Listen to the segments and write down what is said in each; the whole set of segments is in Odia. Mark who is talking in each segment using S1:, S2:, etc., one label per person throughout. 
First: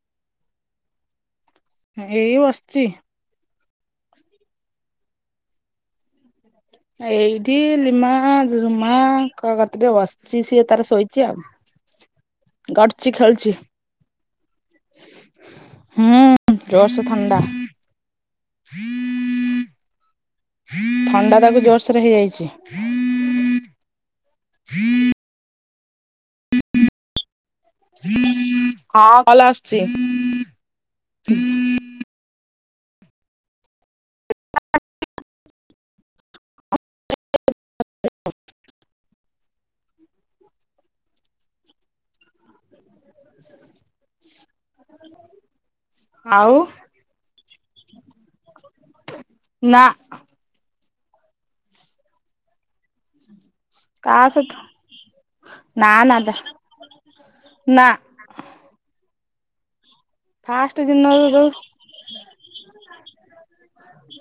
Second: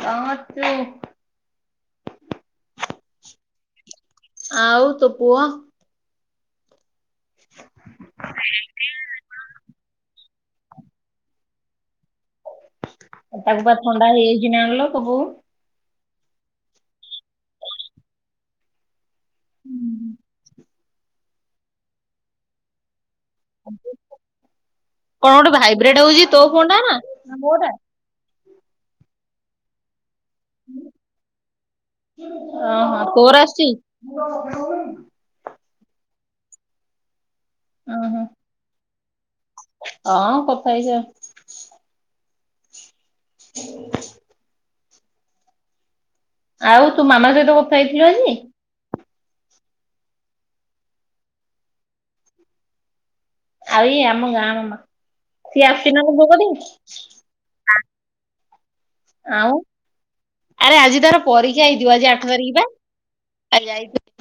S1: କଣ କରୁଛୁ?
S2: ଏଇ ବସିଛି।
S1: ଆଉ ତୋ ପୁଅ
S2: ଏଇଠି ଲିମା-ଆ-ଆ, ରୁମା-ଆ କ କ ଟିକେ ବସିଛି ସିଏ ତାର ଶୋଇଛି ଆଉ। ଗଡୁଛି ଖ
S1: ଉ ତାକୁ ପା ଥଣ୍ଡା ହେଇଯାଇଚି ନା କଣ ଲୋ ତୋ ବୋଉ
S2: ହୁଁ ଜୋରସ ଥଣ୍ଡା।
S1: ହୁଁ।
S2: ଥଣ୍ଡା ତାକୁ ଜୋରସୋରେ ହେଇଯାଇଚି।
S1: କଣ ଗୋଟେ ଭାଇବ୍ରେଡ ହଉଛି ତୋ ଫୋନଟା ନା ମୋଟା।
S2: ହଁ କଲଲ ଆସୁଚି।
S1: ହଁ ହଁ ତୋର ଆସୁଚି? ଉଁ ହୁଁ। ହଁ କଥା ହେଇଯା।
S2: କ
S1: ଆଉ ତୁ ମାମା ସହିତ କଥା ହେଇଥିଲୁ ଆଜି।
S2: ନା।
S1: ଆଇ
S2: ତା
S1: ଆମ ଗାଁ
S2: ସହିତ
S1: ର ମା।
S2: ନାଁ।
S1: ଆଉ ଆରେ
S2: ଫାଷ୍ଟ
S1: ଆଜି ତାର
S2: ଦିନରୁ ଯୋଉ
S1: ପରୀକ୍ଷା ହେଇଥିବ ଆଜି ଆଠ ତାରିଖି ବା ଆ ଯାଇଥି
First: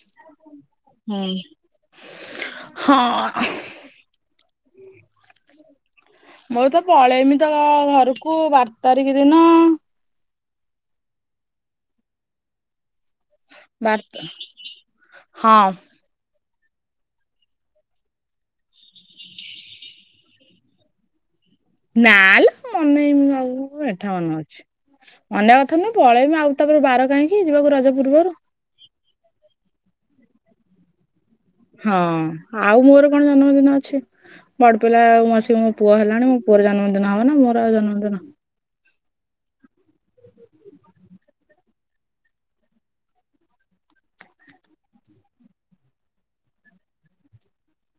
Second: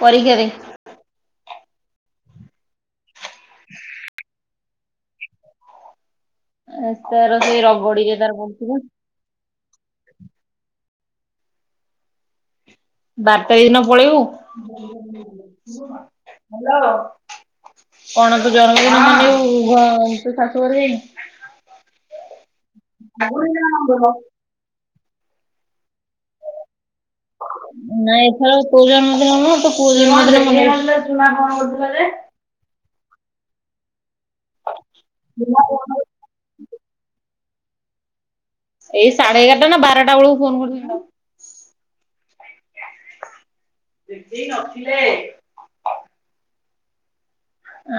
S1: ପରୀକ୍ଷା ରେ
S2: ହୁଁ ହଁ। ମୁଁ ତ
S1: ତାର
S2: ପଳେଇମି ତ
S1: ସେଇ ରଗଡିରେ ତାର
S2: ଘରକୁ
S1: ପଡୁଚି
S2: ବାର
S1: ପା
S2: ତାରିଖ ଦିନ।
S1: ବାର ତାରିଖ ଦିନ ପଳେଇବୁ।
S2: ବାର ହଁ
S1: କଣ ତ [unintelligible] ତୋ ଶାଶୁ କରି ଯାଇନି।
S2: ନାଲୋ ମନେଇମି [unintelligible] ଅନ୍ୟ କଥା ନୁହେଁ ପଳେଇମି ଆଉ ତାପରେ ବାର କାହିଁକି? ଯିବାକୁ ରଜ
S1: ନାଇଁ
S2: ପୂର୍ବରୁ
S1: ଏଥର ତୋଉ ଜଣ [unintelligible]
S2: ହଁ ଆଉ ମୋର କଣ ଜନ୍ମଦିନ ଅଛି ବଡ ପିଲା ଆଉ ମସ ମୋ ପୁଅ ହେଲାଣି ମୁଁ ପୁଅର ଜନ୍ମଦିନ ହବ ନା ମୋର ଆଉ ଜନ୍ମ ଦିନ
S1: ଏଇ ସାଢେ ଏଗାରଟା ନା ବାରେଟା ବେଳକୁ ଫୋନ କରିଥିଲି ହେଟାକୁ। [inaudible]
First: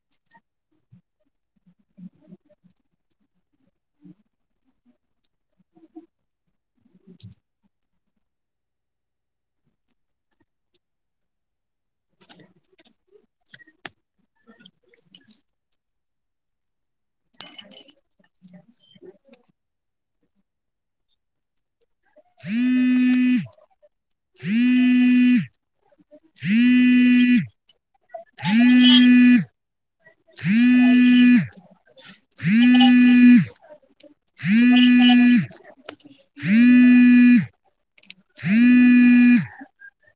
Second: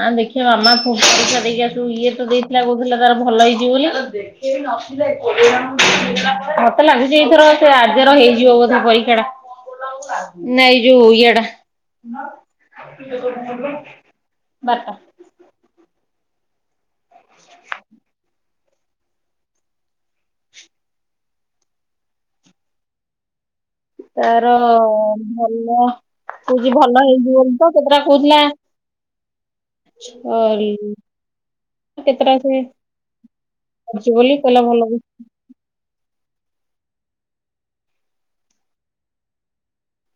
S1: ଆଁ ଦେଖିବା ମାମା ପୁ ପଇସା ଦେଇକି ଆସିବୁ ଇଏ ତ ଦେଇଥିଲା କହୁଥିଲେ ତାର ଭଲ ହେଇଯିବ ବୋଲି। ମତେ ଲାଗୁଚି ଏଇଥର ସେ ଆର୍ଯ୍ୟ ହେଇଯିବ ବୋଧେ ପରୀକ୍ଷା ଟା। ନାଁ ଏ ଯଉ ଇଏଡା। ବାଟ।
S2: [inaudible]
S1: ତାର ଭଲ କହୁ କି ଭଲ ହେଇଯିବ ବୋଲି ତ ସେତେଟା କହୁଥିଲା କେତେଟା ସେ ଅଛି ବୋଲି କହିଲା ଭଲ ହେଇ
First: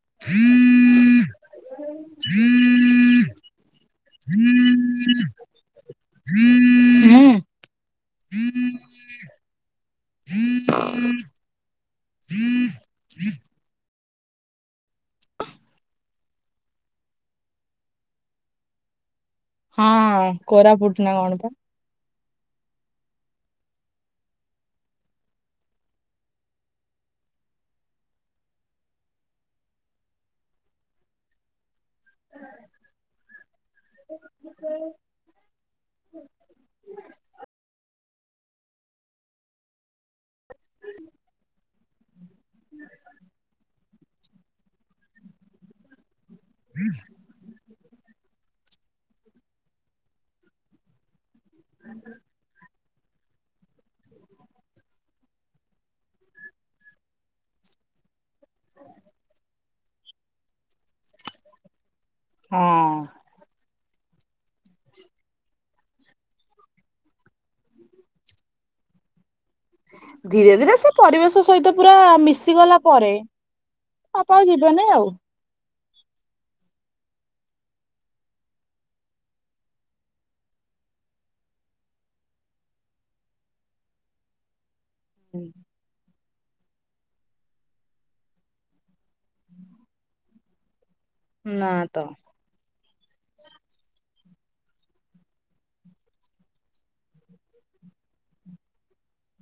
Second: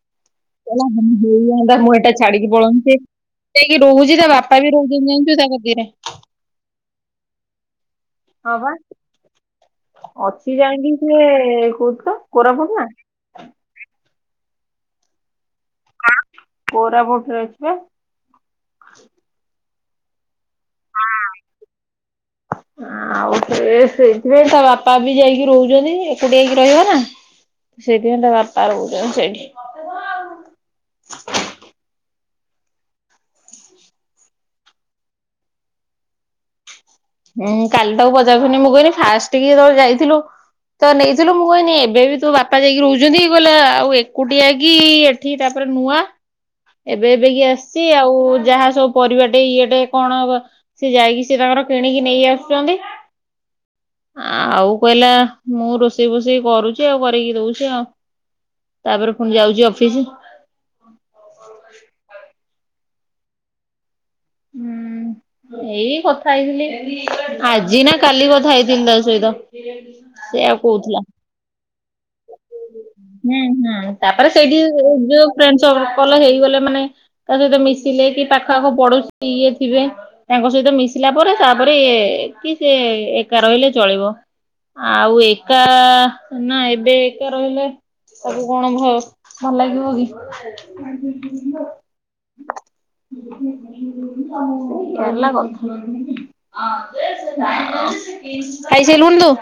S2: [inaudible]
S1: ହେଲା ହେଇଯାଆନ୍ତା ମୁଁ ଏଇଟା ଛାଡିକି ପଳନ୍ତି ଆ ବି [unintelligible] ତା କତିରେ।
S2: [inaudible]
S1: ଅଛି ଯାଇକି ସିଏ କୋଉଠିତ କୋରାପୁଟ ନା? କୋରାପୁଟ ରେ ଅଛି ବା।
S2: ହଁ କୋରାପୁଟ ନା କଣ ପା?
S1: ଆଉ ଫେରେ ସେଇଥିପାଇଁ ତା ବାପା ବି ଯାଇକି ରହୁଛନ୍ତି ଏକୁଟିଆ ଯାଇକି ରହିହବନା। ସେଇଥିପାଇଁ ତା ବାପା ରହୁଚନ୍ତି ସେଇଠି। ମତେ ତ ଆଉ
S2: [unintelligible]
S1: ହୁଁ କାଲି ତାକୁ ପଚାରୁଥିନି ମୁଁ କହିଲି ଫାଷ୍ଟ କି ଯେତେବେଳେ ଯାଇଥିଲୁ ତ ନେଇଥିଲୁ ମୁଁ କହିନି ଏବେ ବି ତୋ ବାପା ଯାଇକି ରହୁଛନ୍ତି କହିଲା ଆଉ ଏକୁଟିଆ କି ଏଠି ତାପରେ ନୂଆ। ଏବେ ଏବେ କି ଆସିଛି ଆଉ ଯାହା ସବୁ ପରିବା ଟେ ଇଏ ଟେ କଣ ସେ ଯାଇକି ସେ ତାଙ୍କର କିଣିକି ନେଇ ଆସୁଛନ୍ତି। ଆଉ କହିଲା ମୁଁ ରୋଷେଇ ଫୋଷେଇ କରୁଛି ଆଉ କରିକି ଦଉଛି ଆଉ। ତାପରେ ପୁଣି ଯାଉଛି ଅଫିସ। [unintelligible]
S2: ହଁ।
S1: ହୁଁ। ଏଇ କଥା ହେଇଥିଲି ଆଜି ନା କାଲି କଥା ହେଇଥିଲି ତା ସହିତ। ସେ
S2: ଧୀରେ
S1: ଆଉ
S2: ଧୀରେ
S1: କହୁଥିଲା
S2: ପରିବେଶ ସହିତ ପୁରା ମିଶିଗଲା ପରେ
S1: ହୁଁ ହୁଁ ତାପରେ
S2: ବାପା ଆଉ
S1: ସେଇଠି
S2: ଯିବେନି ଆଉ।
S1: ଯୋଉ ଫ୍ରେଣ୍ଡ ସର୍କଲ ହେଇଗଲେ ମାନେ ତା ସହିତ ମିଶିଲେ କି ପାଖଆଖ ପଡୋଶୀ ଇଏ ଥିବେ। ତାଙ୍କ ସହିତ ମିଶିଲା ପରେ ତାପରେ କି ସେ ଏକା ରହିଲେ ଚଳିବ। ଆଉ ଏକା ନା ଏବେ ଏକା ରହିଲେ ତାକୁ କଣ ଭ ଭଲ ଲାଗିବ କି।
S2: ନା ତ।
S1: ହେଲା କଥା। ଖାଇସାରିଲୁଣୀ ତୁ?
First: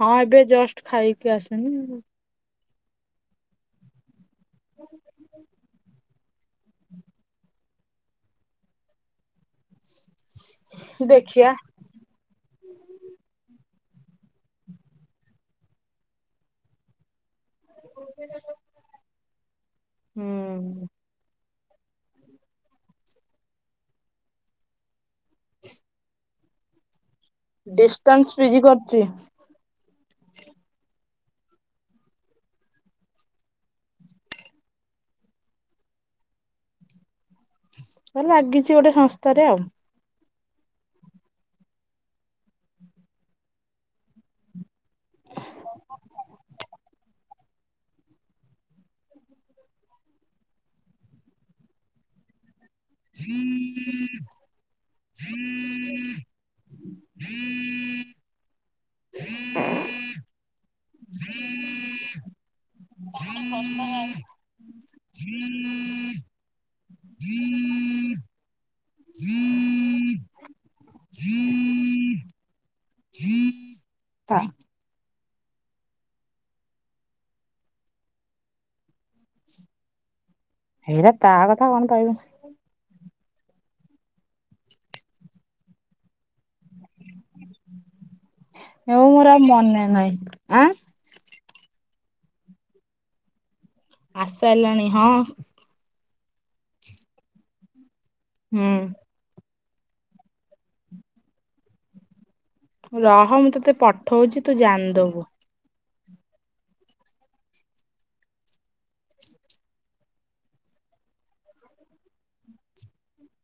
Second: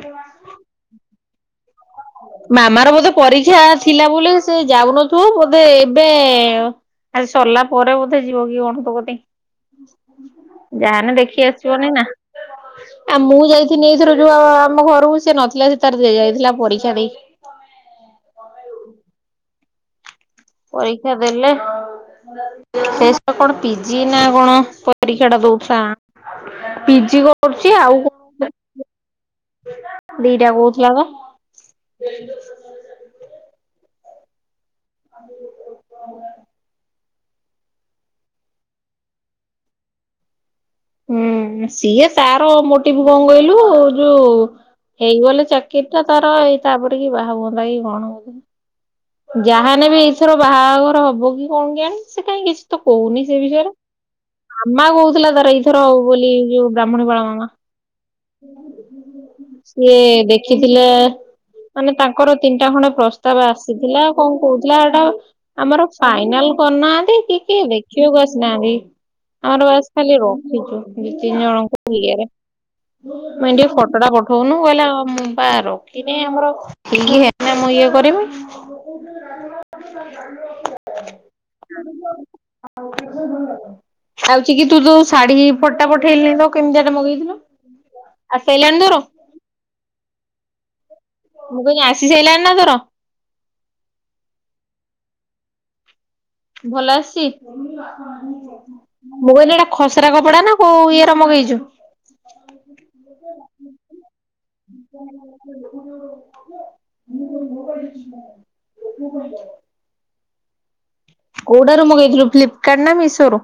S2: ହଁ, ଏବେ ଜଷ୍ଟ ଖାଇକି ଆସିନି।
S1: ମାମାର ବୋଧେ ପରୀକ୍ଷା ଥିଲା ବୋଲି ସେ ଯାଉନଥିବ ବୋଧେ ଏବେ ଆ ସରିଲା ପରେ ବୋଧେ ଯିବ କି କଣ ତୋକତି ଯାହେନେ ଦେଖି
S2: ଦେଖିଆ
S1: ଆସିବନି ନା। ଆ ମୁଁ ଯାଇଥିନି ଏଇଥର ଯୋଉ ଆମ ଘରକୁ ସେ ନଥିଲା ସେ ତାର ଯାଇଥିଲା ପରୀକ୍ଷା ଦେଇ।
S2: [unintelligible] ହୁଁ।
S1: ପରୀକ୍ଷା ଦେଲେ ସେ କଣ ପିଜି ନା କଣ ପରୀକ୍ଷାଟା ଦେଉଥିଲା। ପିଜି କରୁଛି ଆଉ
S2: ଡିଷ୍ଟାନ୍ସ ପିଜି
S1: [inaudible]
S2: କରୁଛି
S1: ଦିଟା କହୁଥିଲା ବା। [unintelligible]
S2: ଲାଗିଛି ଗୋଟେ ସଂସ୍ଥାରେ ଆଉ।
S1: ହୁଁ ସିଏ ତାର ମୋଟିଭ କଣ କହିଲୁ ଯୋଉ ହେଇଗଲେ ଚାକିରି ଟା ତାର ଏଇ ତାପରେ କି ବାହା ହୁଅନ୍ତା କି କଣ ବୋଧେ। ଯାହାନେ ବି ଏଇଥର ବାହାଘର ହବ କି କଣ କିଆଣି ସେ କାହିଁକ କିଛି ତ କହୁନି ସେ ବିଷୟରେ, ମାମା କହୁଥିଲା ତାର ଏଇଥର ବୋଲି ଯୋଉ ବ୍ରାହ୍ମଣୀ ପାଳ ମାମା। [unintelligible]
S2: [unintelligible]
S1: ସିଏ ଦେଖିଥିଲେ ମାନେ ତାଙ୍କର ତିନିଟା ଖଣ୍ଡେ ପ୍ରସ୍ତାବ ଆସିଥିଲା କଣ କହୁଥିଲା ଏଟା ଆମର ଫାଇନାଲ କରିନାହାନ୍ତି, କି କିଏ ଦେଖିବାକୁ ଆସିନାହାନ୍ତି। ଆମର ବାସ ଖାଲି ରଖିଛୁ ଦି ତିନି ଜଣଙ୍କୁ ଇଏରେ। ମୁ କହିନି ଟିକେ ଫଟୋଟା
S2: ତା
S1: ପଠଉନୁ କହିଲା ମୁଁ ପା ରଖିନି ଆମର [unintelligible]
S2: ହେରା ତା କଥା କଣ ପାଇବୁ।
S1: [unintelligible] ଶାଢୀ ଫଟୋଟା ପଠେଇଲୁ ନେହିତ କେମିତିଆଟେ ମଗେଇଥିଲୁ। ଆସିଲାଣି ତୋର,
S2: ହଉ ମୋର ଆଉ ମନେ ନାହିଁ। ଆଁ
S1: ମୁଁ କିହିଲି ଆସି ସାରିଲାଣି ନା ତୋର।
S2: ଆସିସାରିଲାଣି, ହଁ।
S1: ଭଲ ଆସିଚି। ମୁଁ କହିଲି ଏଇଟା ଖସରା କପଡ଼ାନା କଉ ଇଏରେ ମଗେଇଚୁ।
S2: ରହ ମୁଁ ତୋତେ ପଠଉଚି ତୁ ଜାଣିଦବୁ।
S1: [unintelligible] କୋଉଟାରୁ ମଗାଇଥିଲୁ ଫ୍ଲିପକାରାର୍ଟ ନା ମିଶୋରୁ?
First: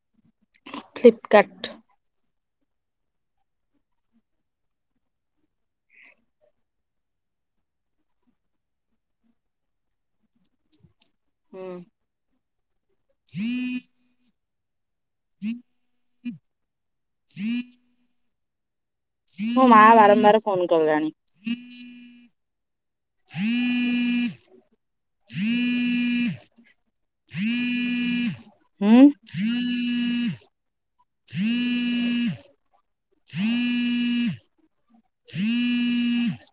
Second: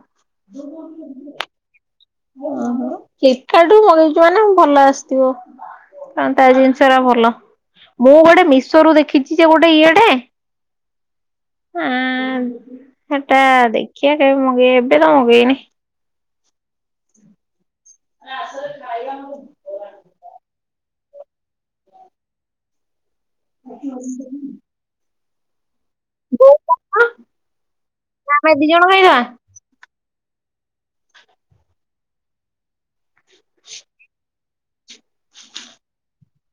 S2: ଫ୍ଲିପକାର୍ଟ୍।
S1: ଓହୋ ଫ୍ଲିପକାର୍ଟ୍ ମଗେଇଚୁମାନେ ଭଲ ଆସିଥିବ। ନା ତାଜିନିଷରା ଭଲ, ମୁଁ ଗୋଟେ ମିଶୋରୁ ଦେଖିଚି ଯେ ଗୋଟେ ଇଏଟେ [inaudible]
S2: ହୁଁ
S1: ଅଁ ହେଟା ଦେଖିଆ କେବେ ମଗେଇ ଏବେତ ମଗେଇନି।
S2: [inaudible]
S1: [unintelligible]
S2: ମୋ ମା ବାରମ୍ବାର ଫୋନ୍ କଲାଣି।
S1: [unintelligible] ଆମେ ଦି
S2: ଉଁ।
S1: ଜଣ ଖାଇଦବା।
S2: [inaudible]
S1: [inaudible]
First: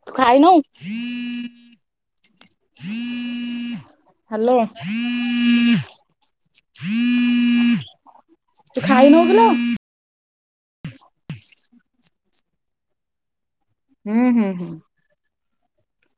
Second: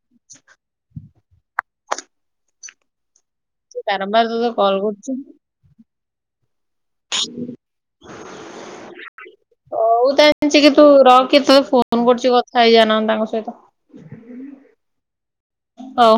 S2: ତୁଖାଇନୁ?
S1: ସେ ବାରମ୍ବାର ତୋତେ
S2: ହ୍ୟାଲୋ
S1: କଲ୍ କରୁଚନ୍ତି।
S2: ତୁ ଖାଇନୋହୁ କିିଲୋ।
S1: ହଉ ତାହେନେ ଚିକିତୁ ରଖେ ତେତେ ଫୋନ୍‌ କରୁଚି କଥା ହେଇଯା ନହେଲେ ତାଙ୍କ ସହିତ।
S2: ହୁଁ ହୁଁ ହୁଁ
S1: ହଉ।